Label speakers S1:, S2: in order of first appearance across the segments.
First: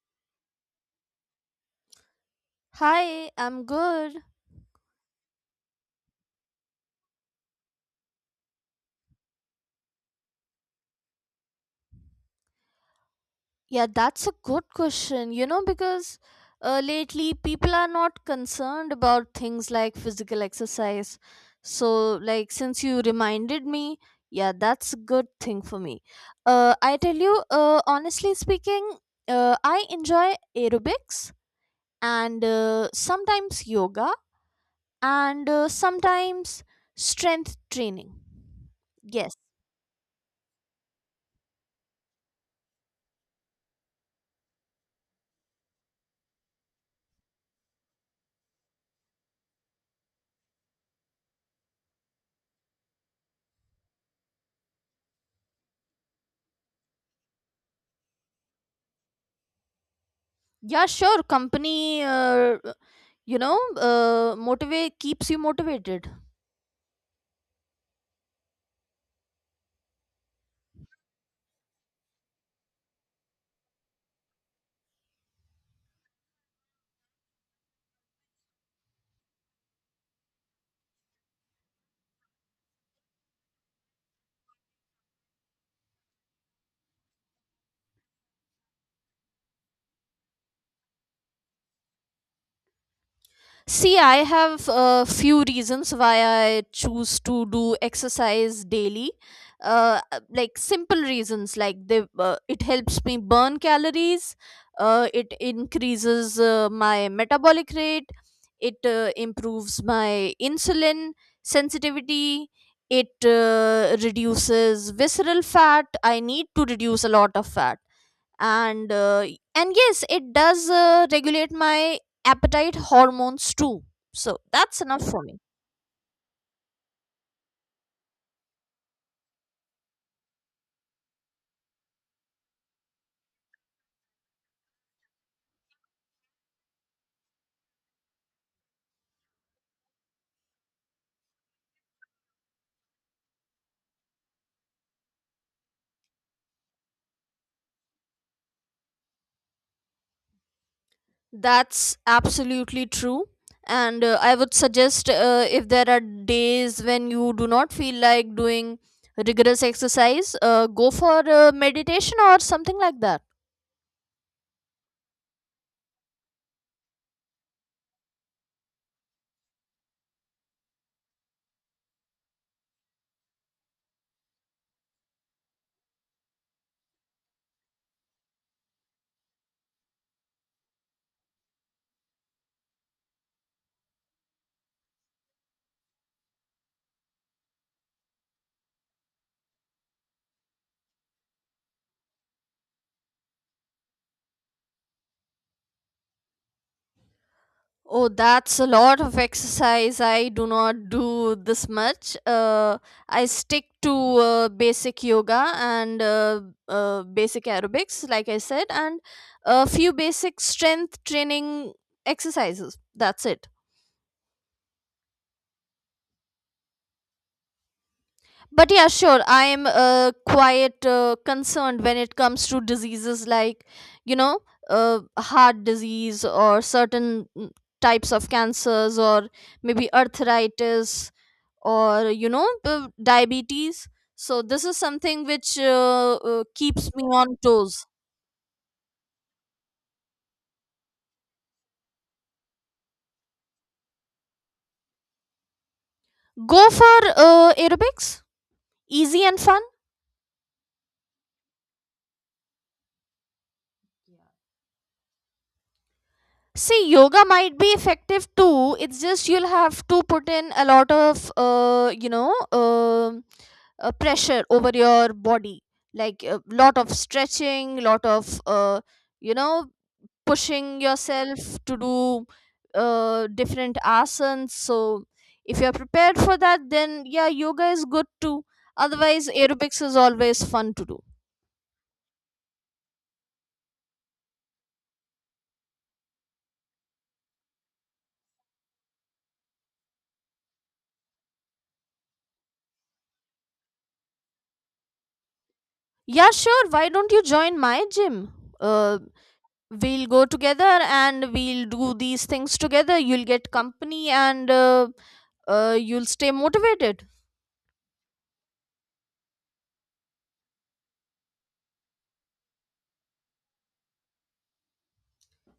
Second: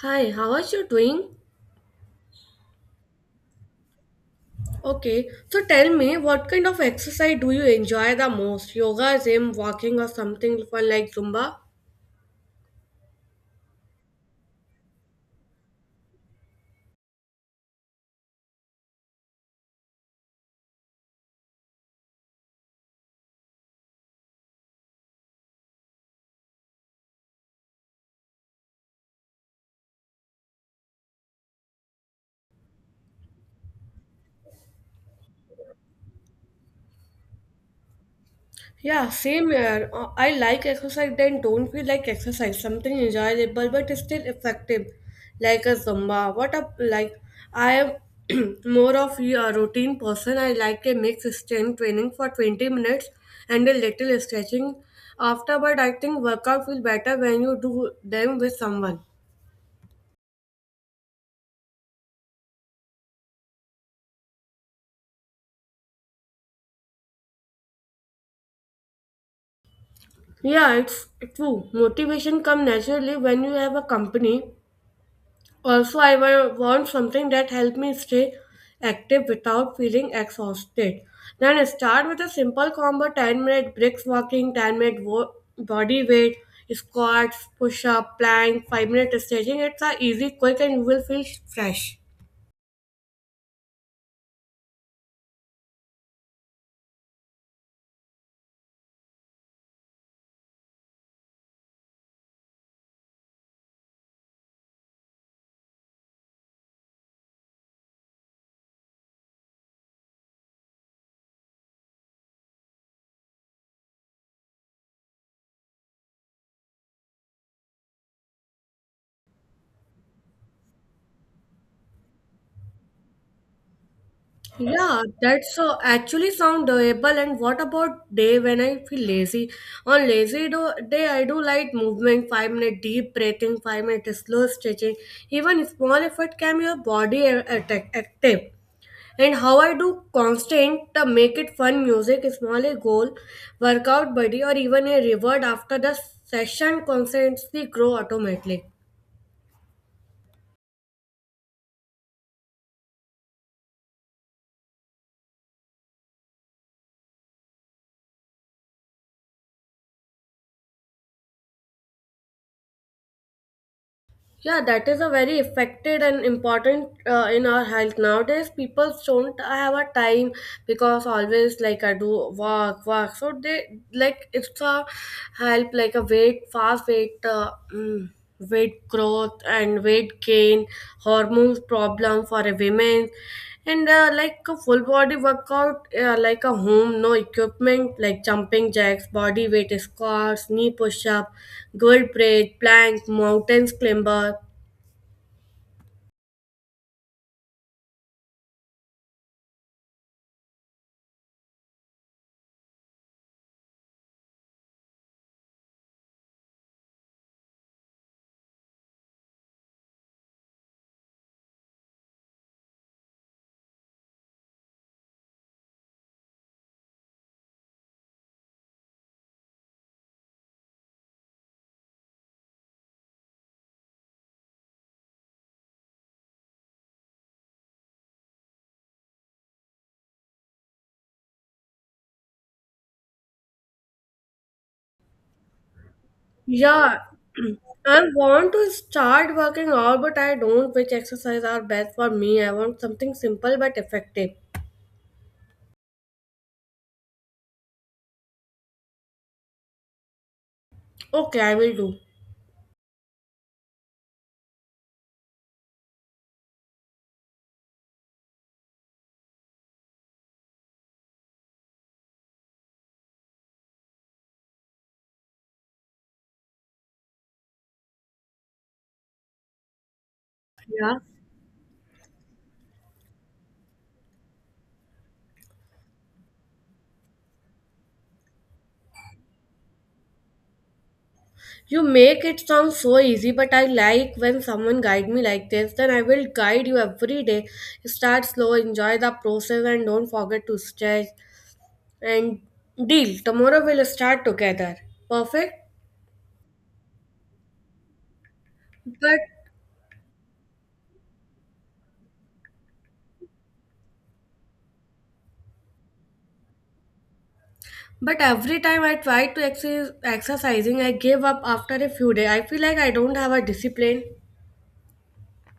S1: Hi, how are you doing?
S2: Hi, I'm good.
S1: Okay, so tell me what kind of exercise do you enjoy the most? Yoga, gym, walking, or something fun like Zumba?
S2: Yeah, that's a good question. You know, because lately people are not concerned about things like physical exercise. So, like, since you reminded me, yeah, that's a good thing for me. I tell you, honestly speaking, I enjoy aerobics and sometimes yoga and sometimes strength training.
S1: Yeah,
S2: Yes.
S1: same here. I like exercise, then don't feel like exercise. Something enjoyable but still effective, like a Zumba. What up? Like I am more of a routine person. I like a mixed strength training for 20 minutes and a little stretching after. But I think workout feel better when you do them with someone.
S2: Yeah, sure, company, you know motivate keeps you motivated.
S1: Yeah, it's true. Motivation come naturally when you have a company. Also, I want something that help me stay active without feeling exhausted. Then start with a simple combo: 10-minute breaks, walking, 10-minute body weight, squats, push-up, plank, 5-minute stretching. It's a easy, quick, and you will feel fresh.
S2: See, I have a few reasons why I choose to do exercise daily. Like simple reasons, like it helps me burn calories, it increases my metabolic rate, it improves my insulin sensitivity, it reduces visceral fat. I need to reduce a lot of fat, and uh, and yes, it does regulate my appetite hormones too, so that's
S1: Yeah,
S2: enough for me.
S1: that's actually sound doable. And what about day when I feel lazy? On lazy day, I do light movement, 5 minute deep breathing, 5 minute slow stretching. Even small effort can your body active. And how I do constant make it fun music, small a goal, workout buddy, or even a reward after the session constantly grow automatically.
S2: That's absolutely true, and I would suggest, if there are days when you do not feel like doing rigorous exercise, go for meditation or something like that.
S1: Yeah, that is a very affected and important in our health nowadays. People don't have a time because always like I do work, work. So they like it's a help like a weight, fast weight, weight growth and weight gain, hormones problem for a women, and like a full body workout, like a home, no equipment, like jumping jacks, body weight squats, knee push up, girl braid, plank, mountains climber.
S2: Oh, that's a lot of exercise. I do not do this much. I stick to basic yoga and basic aerobics, like I said, and a few basic strength training exercises. That's it. But yeah, sure, I'm quite concerned when it comes to diseases like, you know, heart disease or certain, types of cancers, or maybe arthritis, or, you know, diabetes, so this is something which keeps
S1: Yeah,
S2: me on toes.
S1: I want to start working out, but I don't which exercise are best for me. I want something simple but effective.
S2: Go for aerobics, easy and fun.
S1: Okay, I will do.
S2: See, yoga might be effective too. It's just you'll have to put in a lot of, pressure over your body, like a lot of stretching, lot of, you know, pushing
S1: Yeah.
S2: yourself to do different asanas. So, if you're prepared for that, then yeah, yoga is good too. Otherwise, aerobics is always fun to do.
S1: You make it sound so easy, but I like when someone guide me like this. Then I will guide you every day. Start slow, enjoy the process, and don't forget to stretch. And deal. Tomorrow we'll start together. Perfect.
S2: Yeah, sure. Why don't you join my gym? Uh,
S1: But
S2: we'll go together and we'll do these things together. You'll get company and you'll stay motivated.
S1: but every time I try to exercising, I give up after a few days. I feel like I don't have a discipline.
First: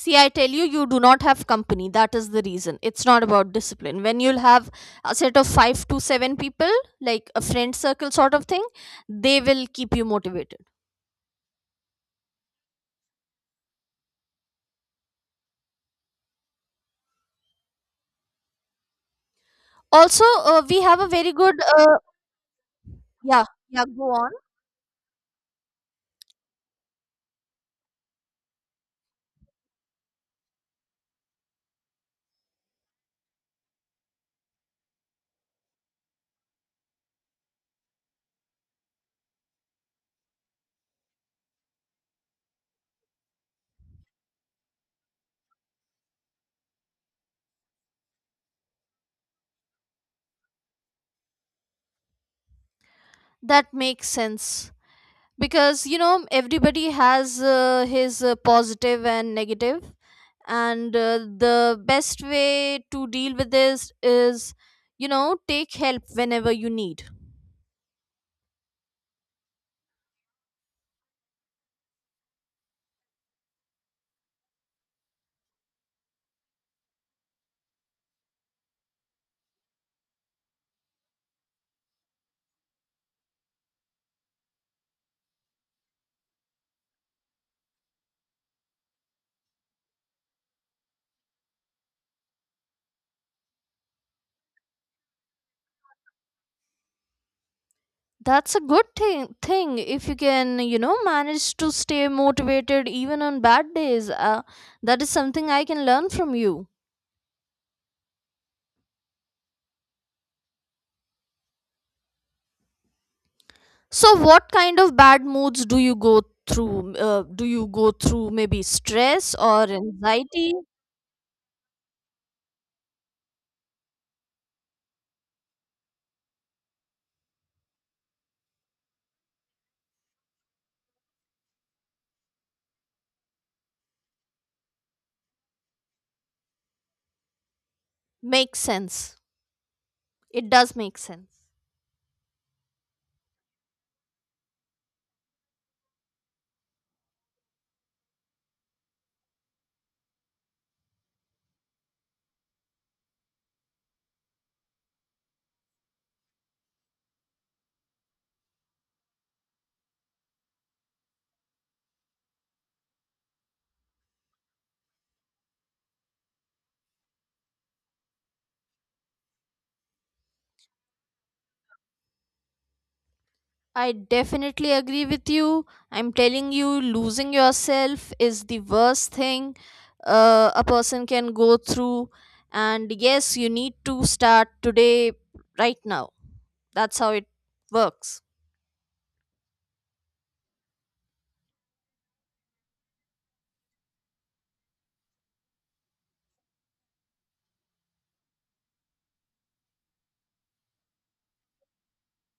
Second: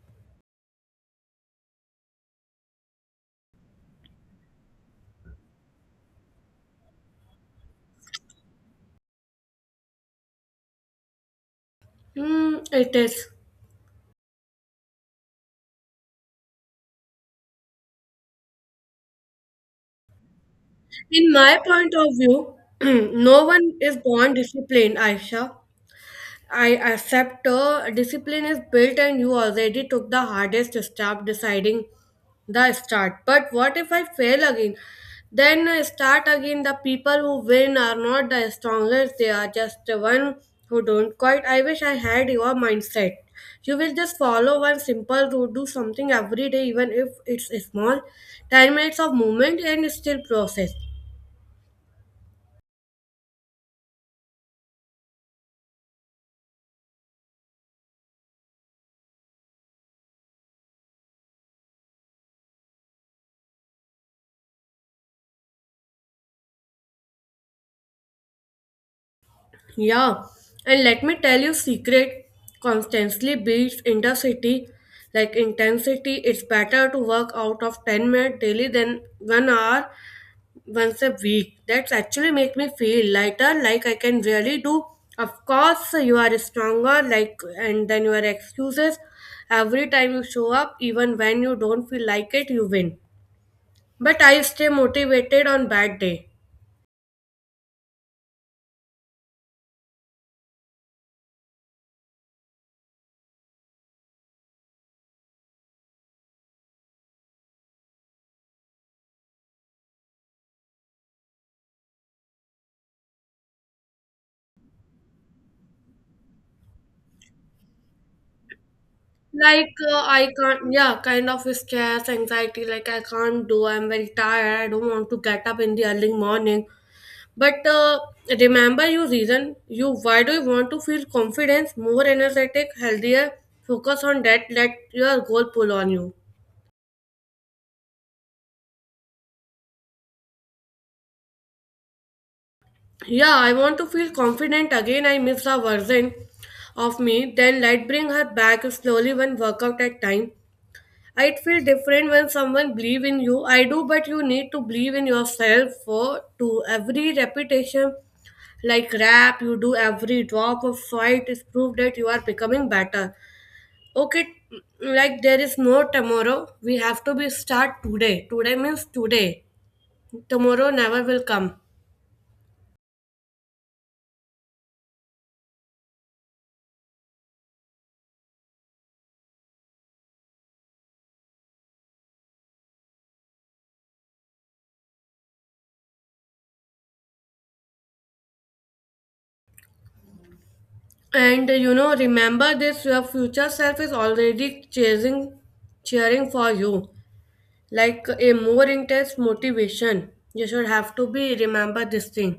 S2: See, I tell you, you do not have company. That is the reason. It's not about discipline. When you'll have a set of 5 to 7 people, like a friend circle sort of thing, they will keep you motivated.
S1: Hmm, it is.
S2: Also, we have a
S1: In
S2: very good
S1: my point of view, no
S2: yeah,
S1: one
S2: yeah,
S1: is
S2: go on.
S1: born disciplined, Aisha. I accept discipline is built and you already took the hardest step deciding the start. But what if I fail again? Then start again. The people who win are not the strongest, they are just the one who don't quite. I wish I had your mindset. You will just follow one simple route, do something every day, even if it's small. 10 minutes of movement and still process.
S2: That makes sense, because, you know, everybody has his positive and negative, and the best way to deal with this is, you know, take help whenever you need.
S1: Yeah, and let me tell you, secret constantly beats intensity. Like intensity, it's better to work out of 10 minutes daily than 1 hour once a week. That's actually make me feel lighter, like I can really do. Of course, you are stronger, like, and then your excuses. Every time you show up, even when you don't feel like it, you win. But I stay motivated on bad day.
S2: That's a good thing if you can, you know, manage to stay motivated even on bad days. That is something I can learn from you. So what kind of bad moods do you go through? Do you go through maybe stress or
S1: Like I
S2: anxiety?
S1: can't, yeah, kind of stress, anxiety. Like I can't do. I'm very tired. I don't want to get up in the early morning. But remember your reason. You why do you want to feel confidence, more energetic, healthier? Focus on that. Let your goal pull on you.
S2: Makes sense. It does make sense.
S1: Yeah, I want to feel confident again. I miss a version of me. Then let bring her back slowly when workout at time. It feel different when someone believe in you. I do, but you need to believe in yourself for to every repetition, like rap you do, every drop of fight is proof that you are becoming better. Okay, like there is no tomorrow. We have to be start today. Today means today. Tomorrow never will come.
S2: I definitely agree with you. I'm telling you, losing yourself is the worst thing a person can go through. And yes, you need to start today, right now. That's how it works.
S1: And remember this: your future self is already chasing, cheering for you. Like a more intense motivation you should have to be remember this thing.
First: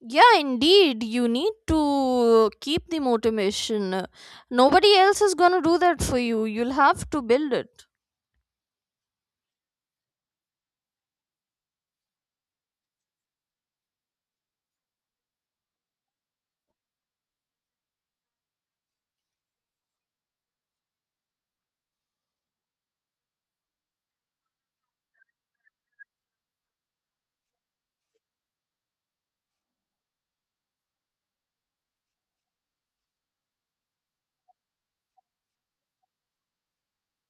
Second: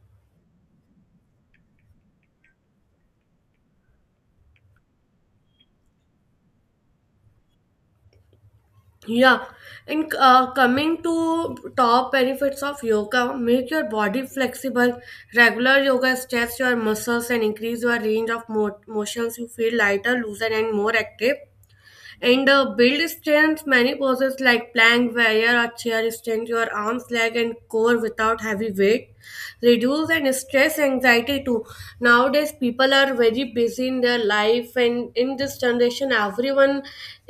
S2: Yeah, indeed. You need to keep the motivation. Nobody else is going to do that for you. You'll have to build it.
S1: Yeah, and coming to top benefits of yoga make your body flexible. Regular yoga stretches your muscles and increase your range of motions. You feel lighter, looser, and more active. And build strength, many poses like plank, warrior, or chair extend your arms, leg, and core without heavy weight. Reduce and stress anxiety too. Nowadays, people are very busy in their life, and in this generation, everyone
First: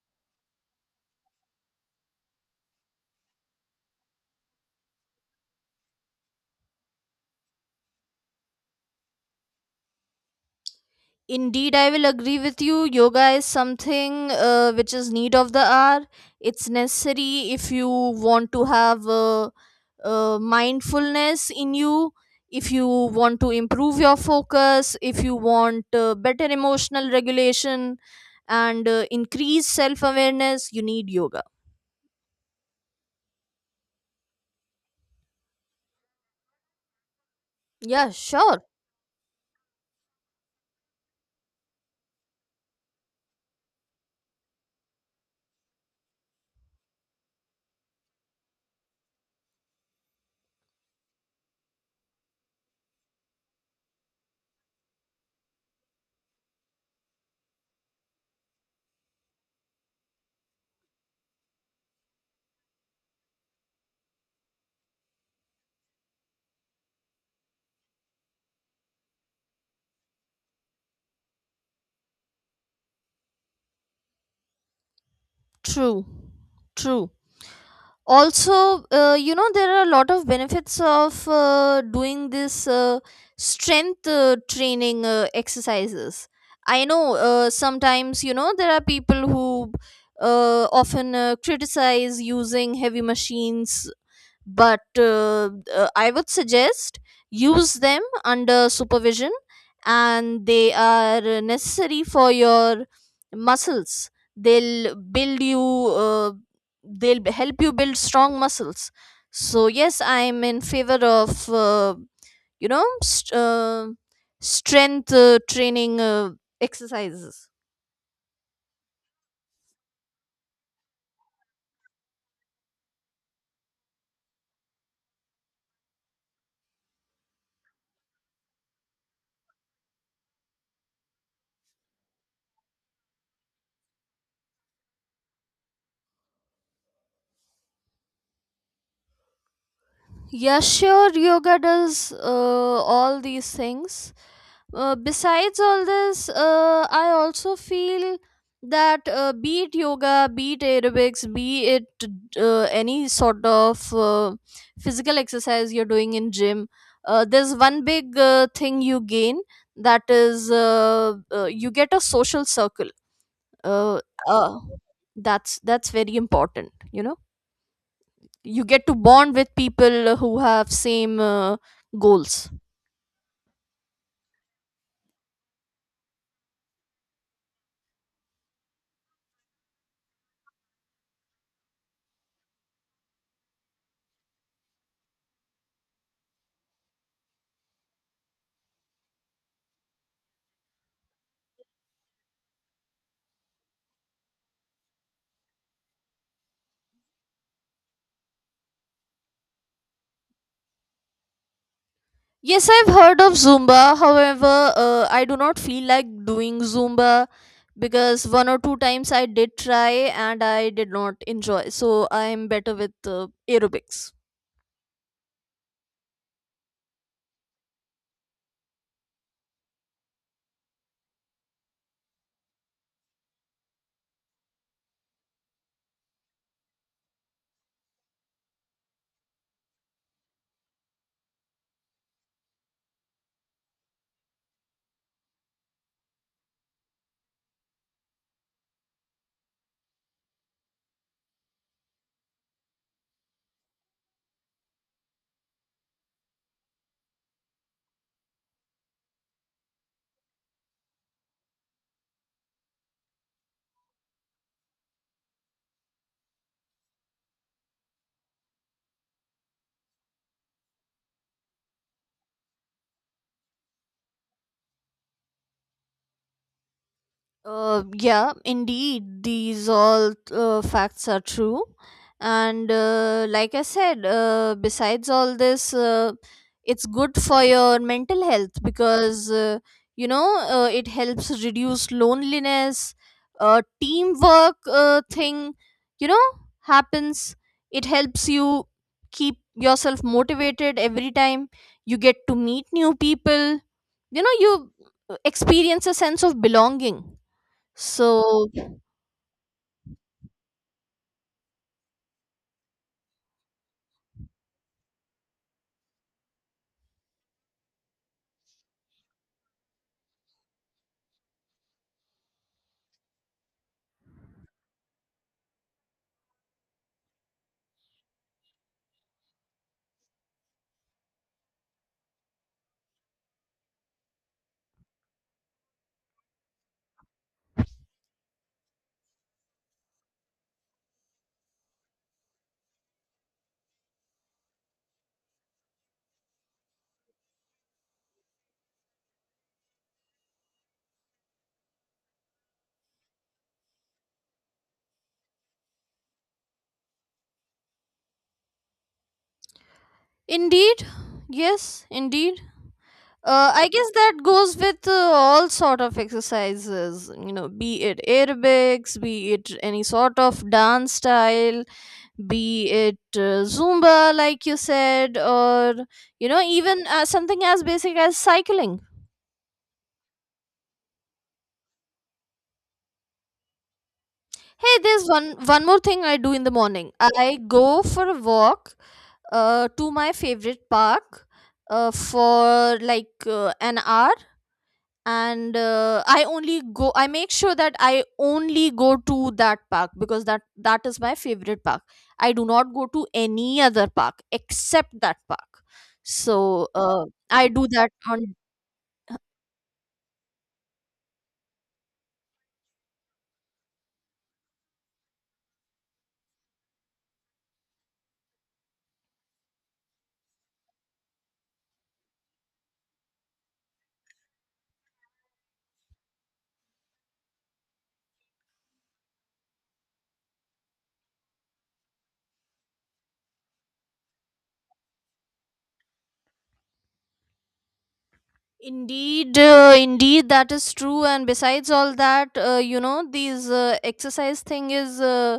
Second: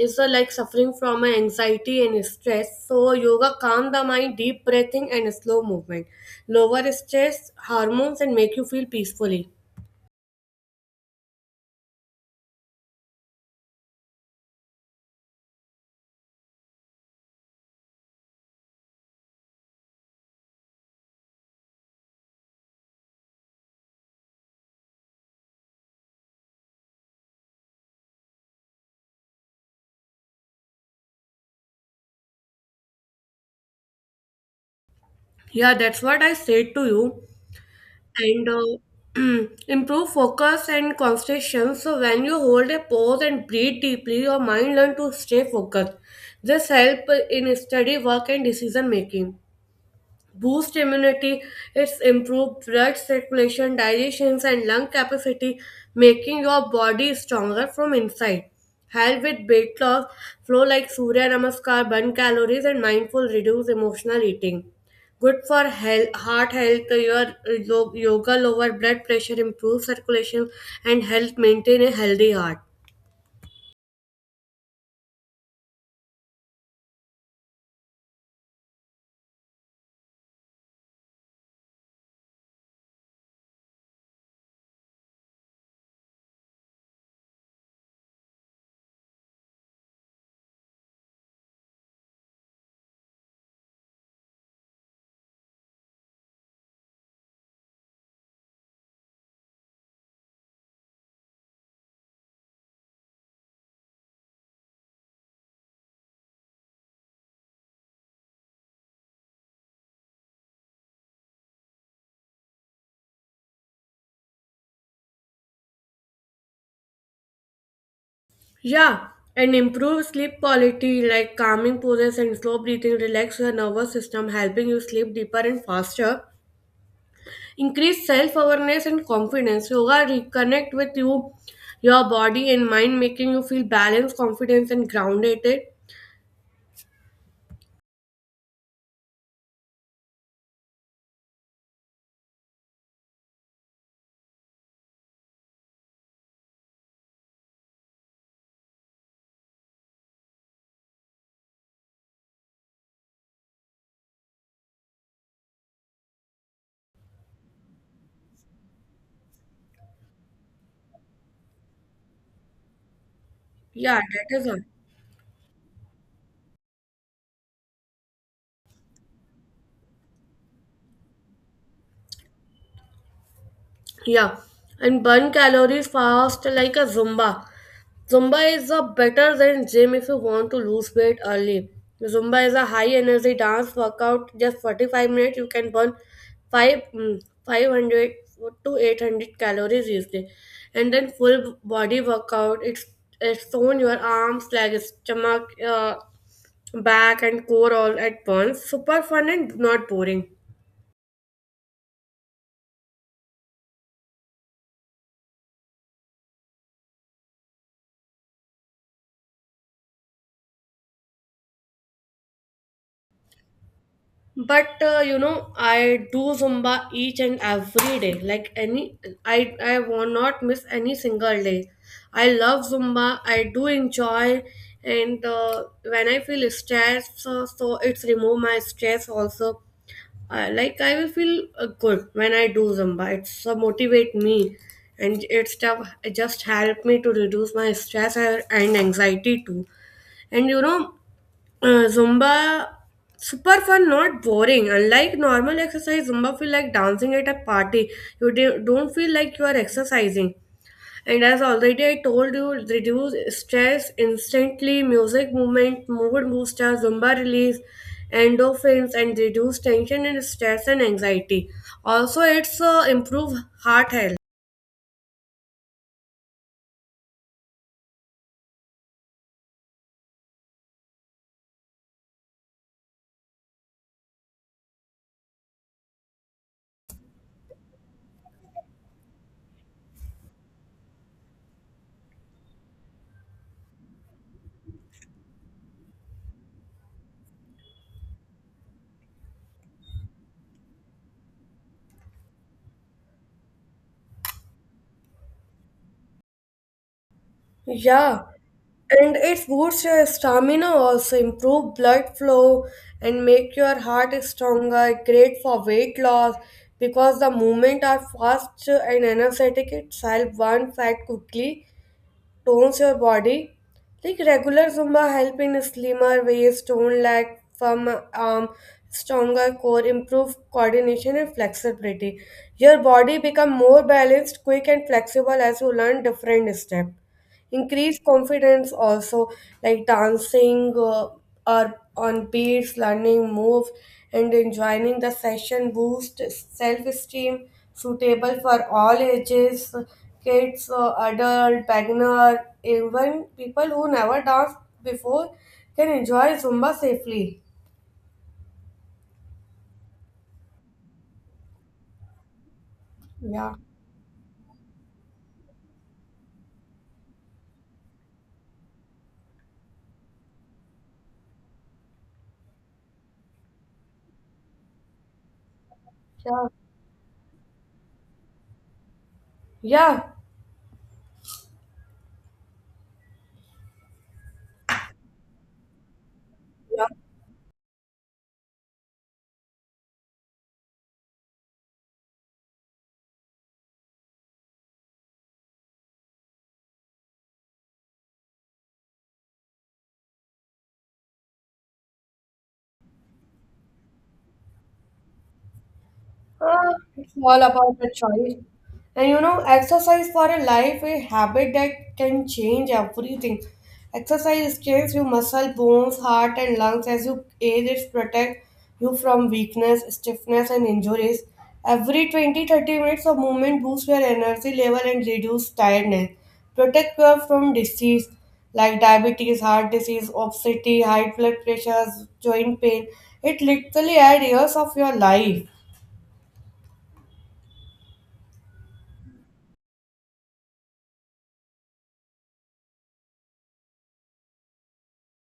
S1: is like suffering from anxiety and stress. So, yoga calm the mind, deep breathing, and slow movement, lower stress hormones, and make you feel peacefully.
S2: Indeed, I will agree with you. Yoga is something which is need of the hour. It's necessary if you want to have mindfulness in you, if you want to improve your focus, if you want better emotional regulation, and increase self awareness, you need yoga.
S1: Yeah, that's what I said to you.
S2: Yeah,
S1: And
S2: sure.
S1: improve focus and concentration. So when you hold a pause and breathe deeply, your mind learn to stay focused. This help in study, work, and decision making boost immunity, it's improved blood circulation, digestions, and lung capacity, making your body stronger from inside. Help with weight loss, flow like Surya Namaskar, burn calories, and mindful reduce emotional eating. Good for health, heart health, your yoga lower blood pressure, improve circulation, and help maintain a healthy heart.
S2: True. True. Also, you know, there are a lot of benefits of doing this strength training exercises. I know sometimes, you know, there are people who often criticize using heavy machines, but I would suggest use them under supervision, and they are necessary for your muscles. They'll build you, uh, help you build strong muscles. So yes, I'm in favor of you know st- uh, strength training exercises.
S1: Yeah, and improve sleep quality like calming poses and slow breathing relax your nervous system, helping you sleep deeper and faster. Increase self awareness and confidence. Yoga reconnect with you, your body and mind, making you feel balanced, confident, and grounded.
S2: Yeah, sure, yoga does all these things. Besides all this, I also feel that be it yoga, be it aerobics, be it any sort of physical exercise you're doing in gym, there's one big thing you gain, that is you get a social circle.
S1: Yeah,
S2: Uh,
S1: that is all.
S2: uh, that's very important, you know, you get to bond with people who have same goals.
S1: Yeah, and burn calories fast like a Zumba. Zumba is a better than gym if you want to lose weight early. Zumba is a high energy dance workout. Just 45 minutes, you can burn 5, 500 to 800 calories easily. And then full body workout. It's on your arms, legs, stomach, back and core all at once. Super fun and not boring.
S2: Yes, I've heard of Zumba. However, I do not feel like doing Zumba because one or two times I did try and I did not enjoy, so I'm better with aerobics.
S1: But I do Zumba each and every day. Like any, I will not miss any single day. I love Zumba, I do enjoy. And when I feel stressed, so it's remove my stress also. I like I will feel good when I do Zumba. It's motivate me. And it's stuff just help me to reduce my stress and anxiety too. And Zumba super fun, not boring. Unlike normal exercise, Zumba feel like dancing at a party. You don't feel like you are exercising. And as already I told you, it reduce stress instantly. Music, movement, mood booster, Zumba release endorphins and reduce tension and stress and anxiety. Also, it's improve heart health.
S2: Yeah, indeed, these all facts are true. And like I said, besides all this, it's good for your mental health because, it helps reduce loneliness, teamwork thing, you know, happens. It helps you keep yourself motivated every time. You get to meet new people. You know, you experience a sense of belonging,
S1: Yeah,
S2: so,
S1: and it boosts your stamina also, improve blood flow and make your heart stronger, great for weight loss because the movement are fast and energetic. It helps burn fat quickly, tones your body. Like regular Zumba help in slimmer waist, toned leg, firm arm, stronger core, improve coordination and flexibility. Your body become more balanced, quick and flexible as you learn different steps increase confidence also, like dancing or on beats learning move and enjoying the session boost self-esteem, suitable for all ages: kids, adult beginner, even people who never danced before can enjoy Zumba safely.
S2: indeed, yes, indeed.
S1: Yeah,
S2: I guess that goes with all sort of exercises, you know, be it aerobics, be it any sort of dance style, be it Zumba, like you said, or, you know,
S1: yeah,
S2: even something as basic as cycling. Hey, there's one more thing I do in the
S1: yeah.
S2: morning. I go for a walk to my favorite park for like an hour, and I only go. I make sure that I only go to that park because that is my favorite park. I do not go to any other park except that park. So
S1: Ah, it's all
S2: I do
S1: about the
S2: that on.
S1: choice. And exercise for a life, a habit that can change everything. Exercise strengthens your muscle, bones, heart, and lungs. As you age, it protects you from weakness, stiffness, and injuries. Every 20-30 minutes of movement boosts your energy level and reduces tiredness. Protect you from disease like diabetes, heart disease, obesity, high blood pressures, joint pain. It literally adds years of your life.
S2: Indeed, indeed, that is true. And besides all that, you know, these exercise thing is uh,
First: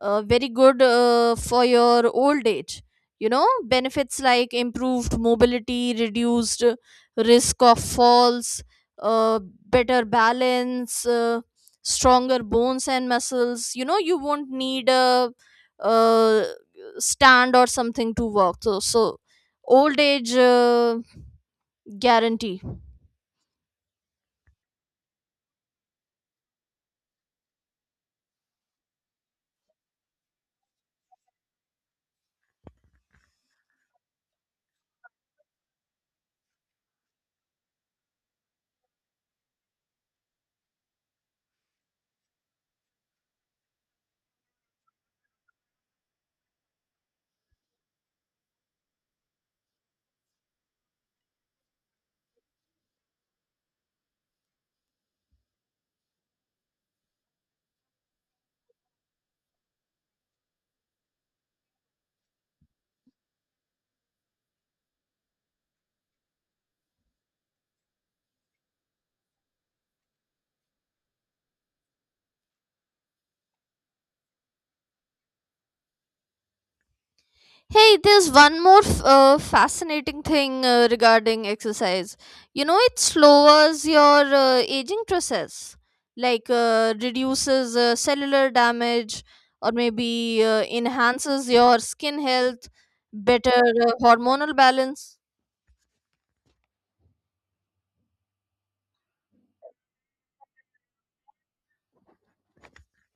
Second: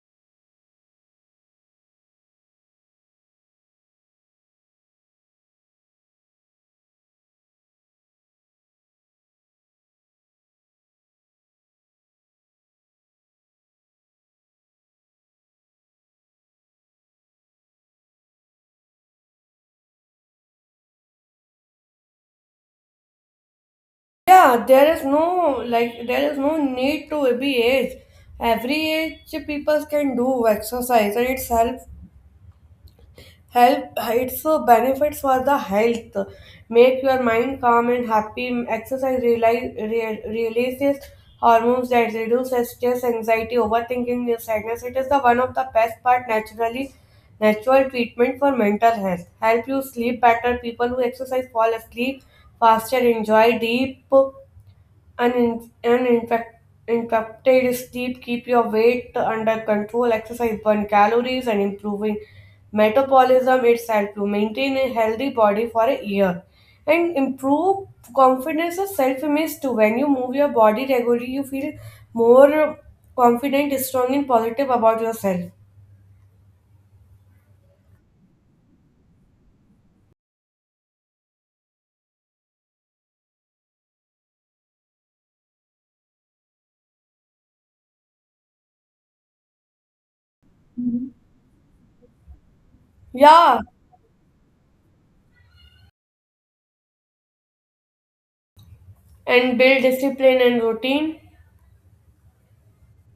S2: uh, very good for your old age. You know, benefits like improved mobility, reduced risk of falls, uh, better balance, stronger bones and muscles. You know, you won't need a, uh stand or something to walk. So, so old age guarantee.
S1: Yeah, there is no like there is no need to be age. Every age people can do exercise and it's help it's benefits for the health. Make your mind calm and happy. Exercise releases hormones that reduce stress, anxiety, overthinking, and sadness. It is the one of the best part natural treatment for mental health. Help you sleep better. People who exercise fall asleep faster, enjoy deep an, an infect, infected sleep keep your weight under control. Exercise burn calories and improving metabolism itself to maintain a healthy body for a year and improve confidence or self-image too. When you move your body regularly, you feel more confident, strong, and positive about yourself.
S2: Hey, there's one more fascinating thing regarding exercise. You know, it slows your aging process, like reduces cellular damage, or maybe enhances your skin health, better
S1: Yeah,
S2: hormonal balance.
S1: and build discipline and routine.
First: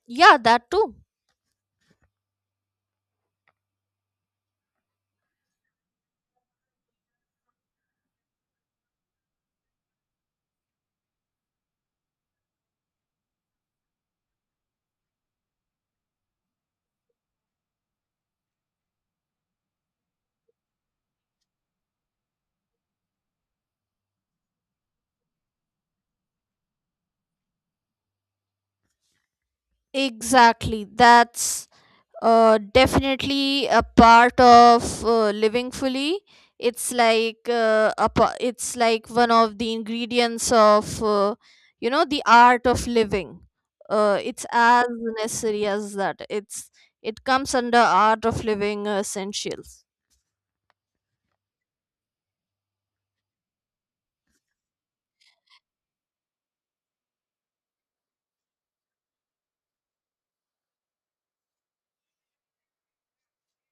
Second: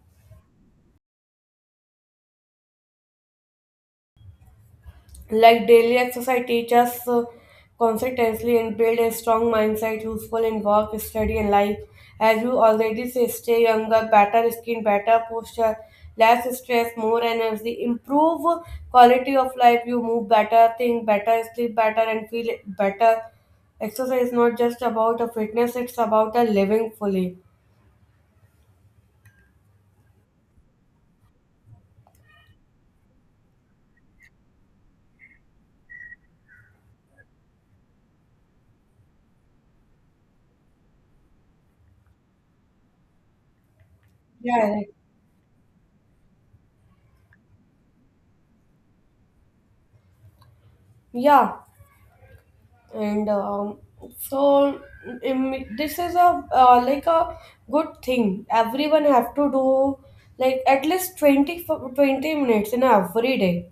S2: Yeah, that too.
S1: Like daily exercise teaches us consistently and build a strong mindset useful in work, study, and life. As you already say, stay younger, better skin, better posture, less stress, more energy, improve quality of life. You move better, think better, sleep better, and feel better. Exercise is not just about a fitness; it's about a living fully.
S2: Exactly. That's definitely a part of living fully. It's like it's like one of the ingredients of you know, the art of living. It's
S1: Yeah.
S2: as necessary as that. It comes under art of living essentials.
S1: Yeah. And so, this is a like a good thing everyone have to do like at least 20 20 minutes in every day.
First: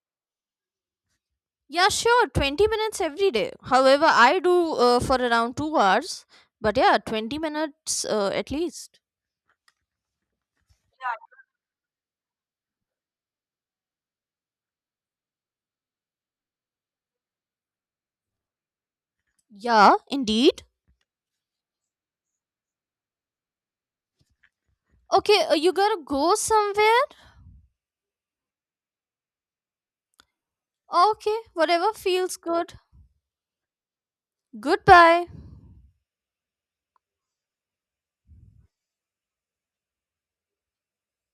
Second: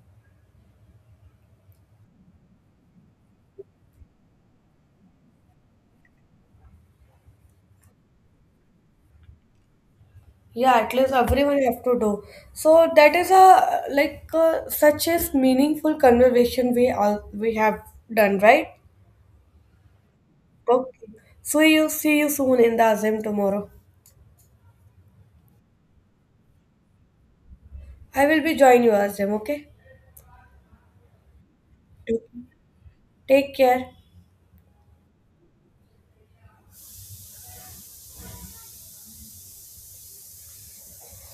S2: Yeah, sure, 20 minutes every day. However, I do for around 2 hours, but yeah, 20 minutes at least.
S1: Yeah, at least everyone have to do. So that is a like a, such as meaningful conversation we have done, right?
S2: Yeah, indeed.
S1: Okay, so you see you soon in the azim tomorrow.
S2: Okay, you gotta go somewhere.
S1: I will be join you azim. Okay,
S2: Okay, whatever feels good.
S1: take care.
S2: Goodbye.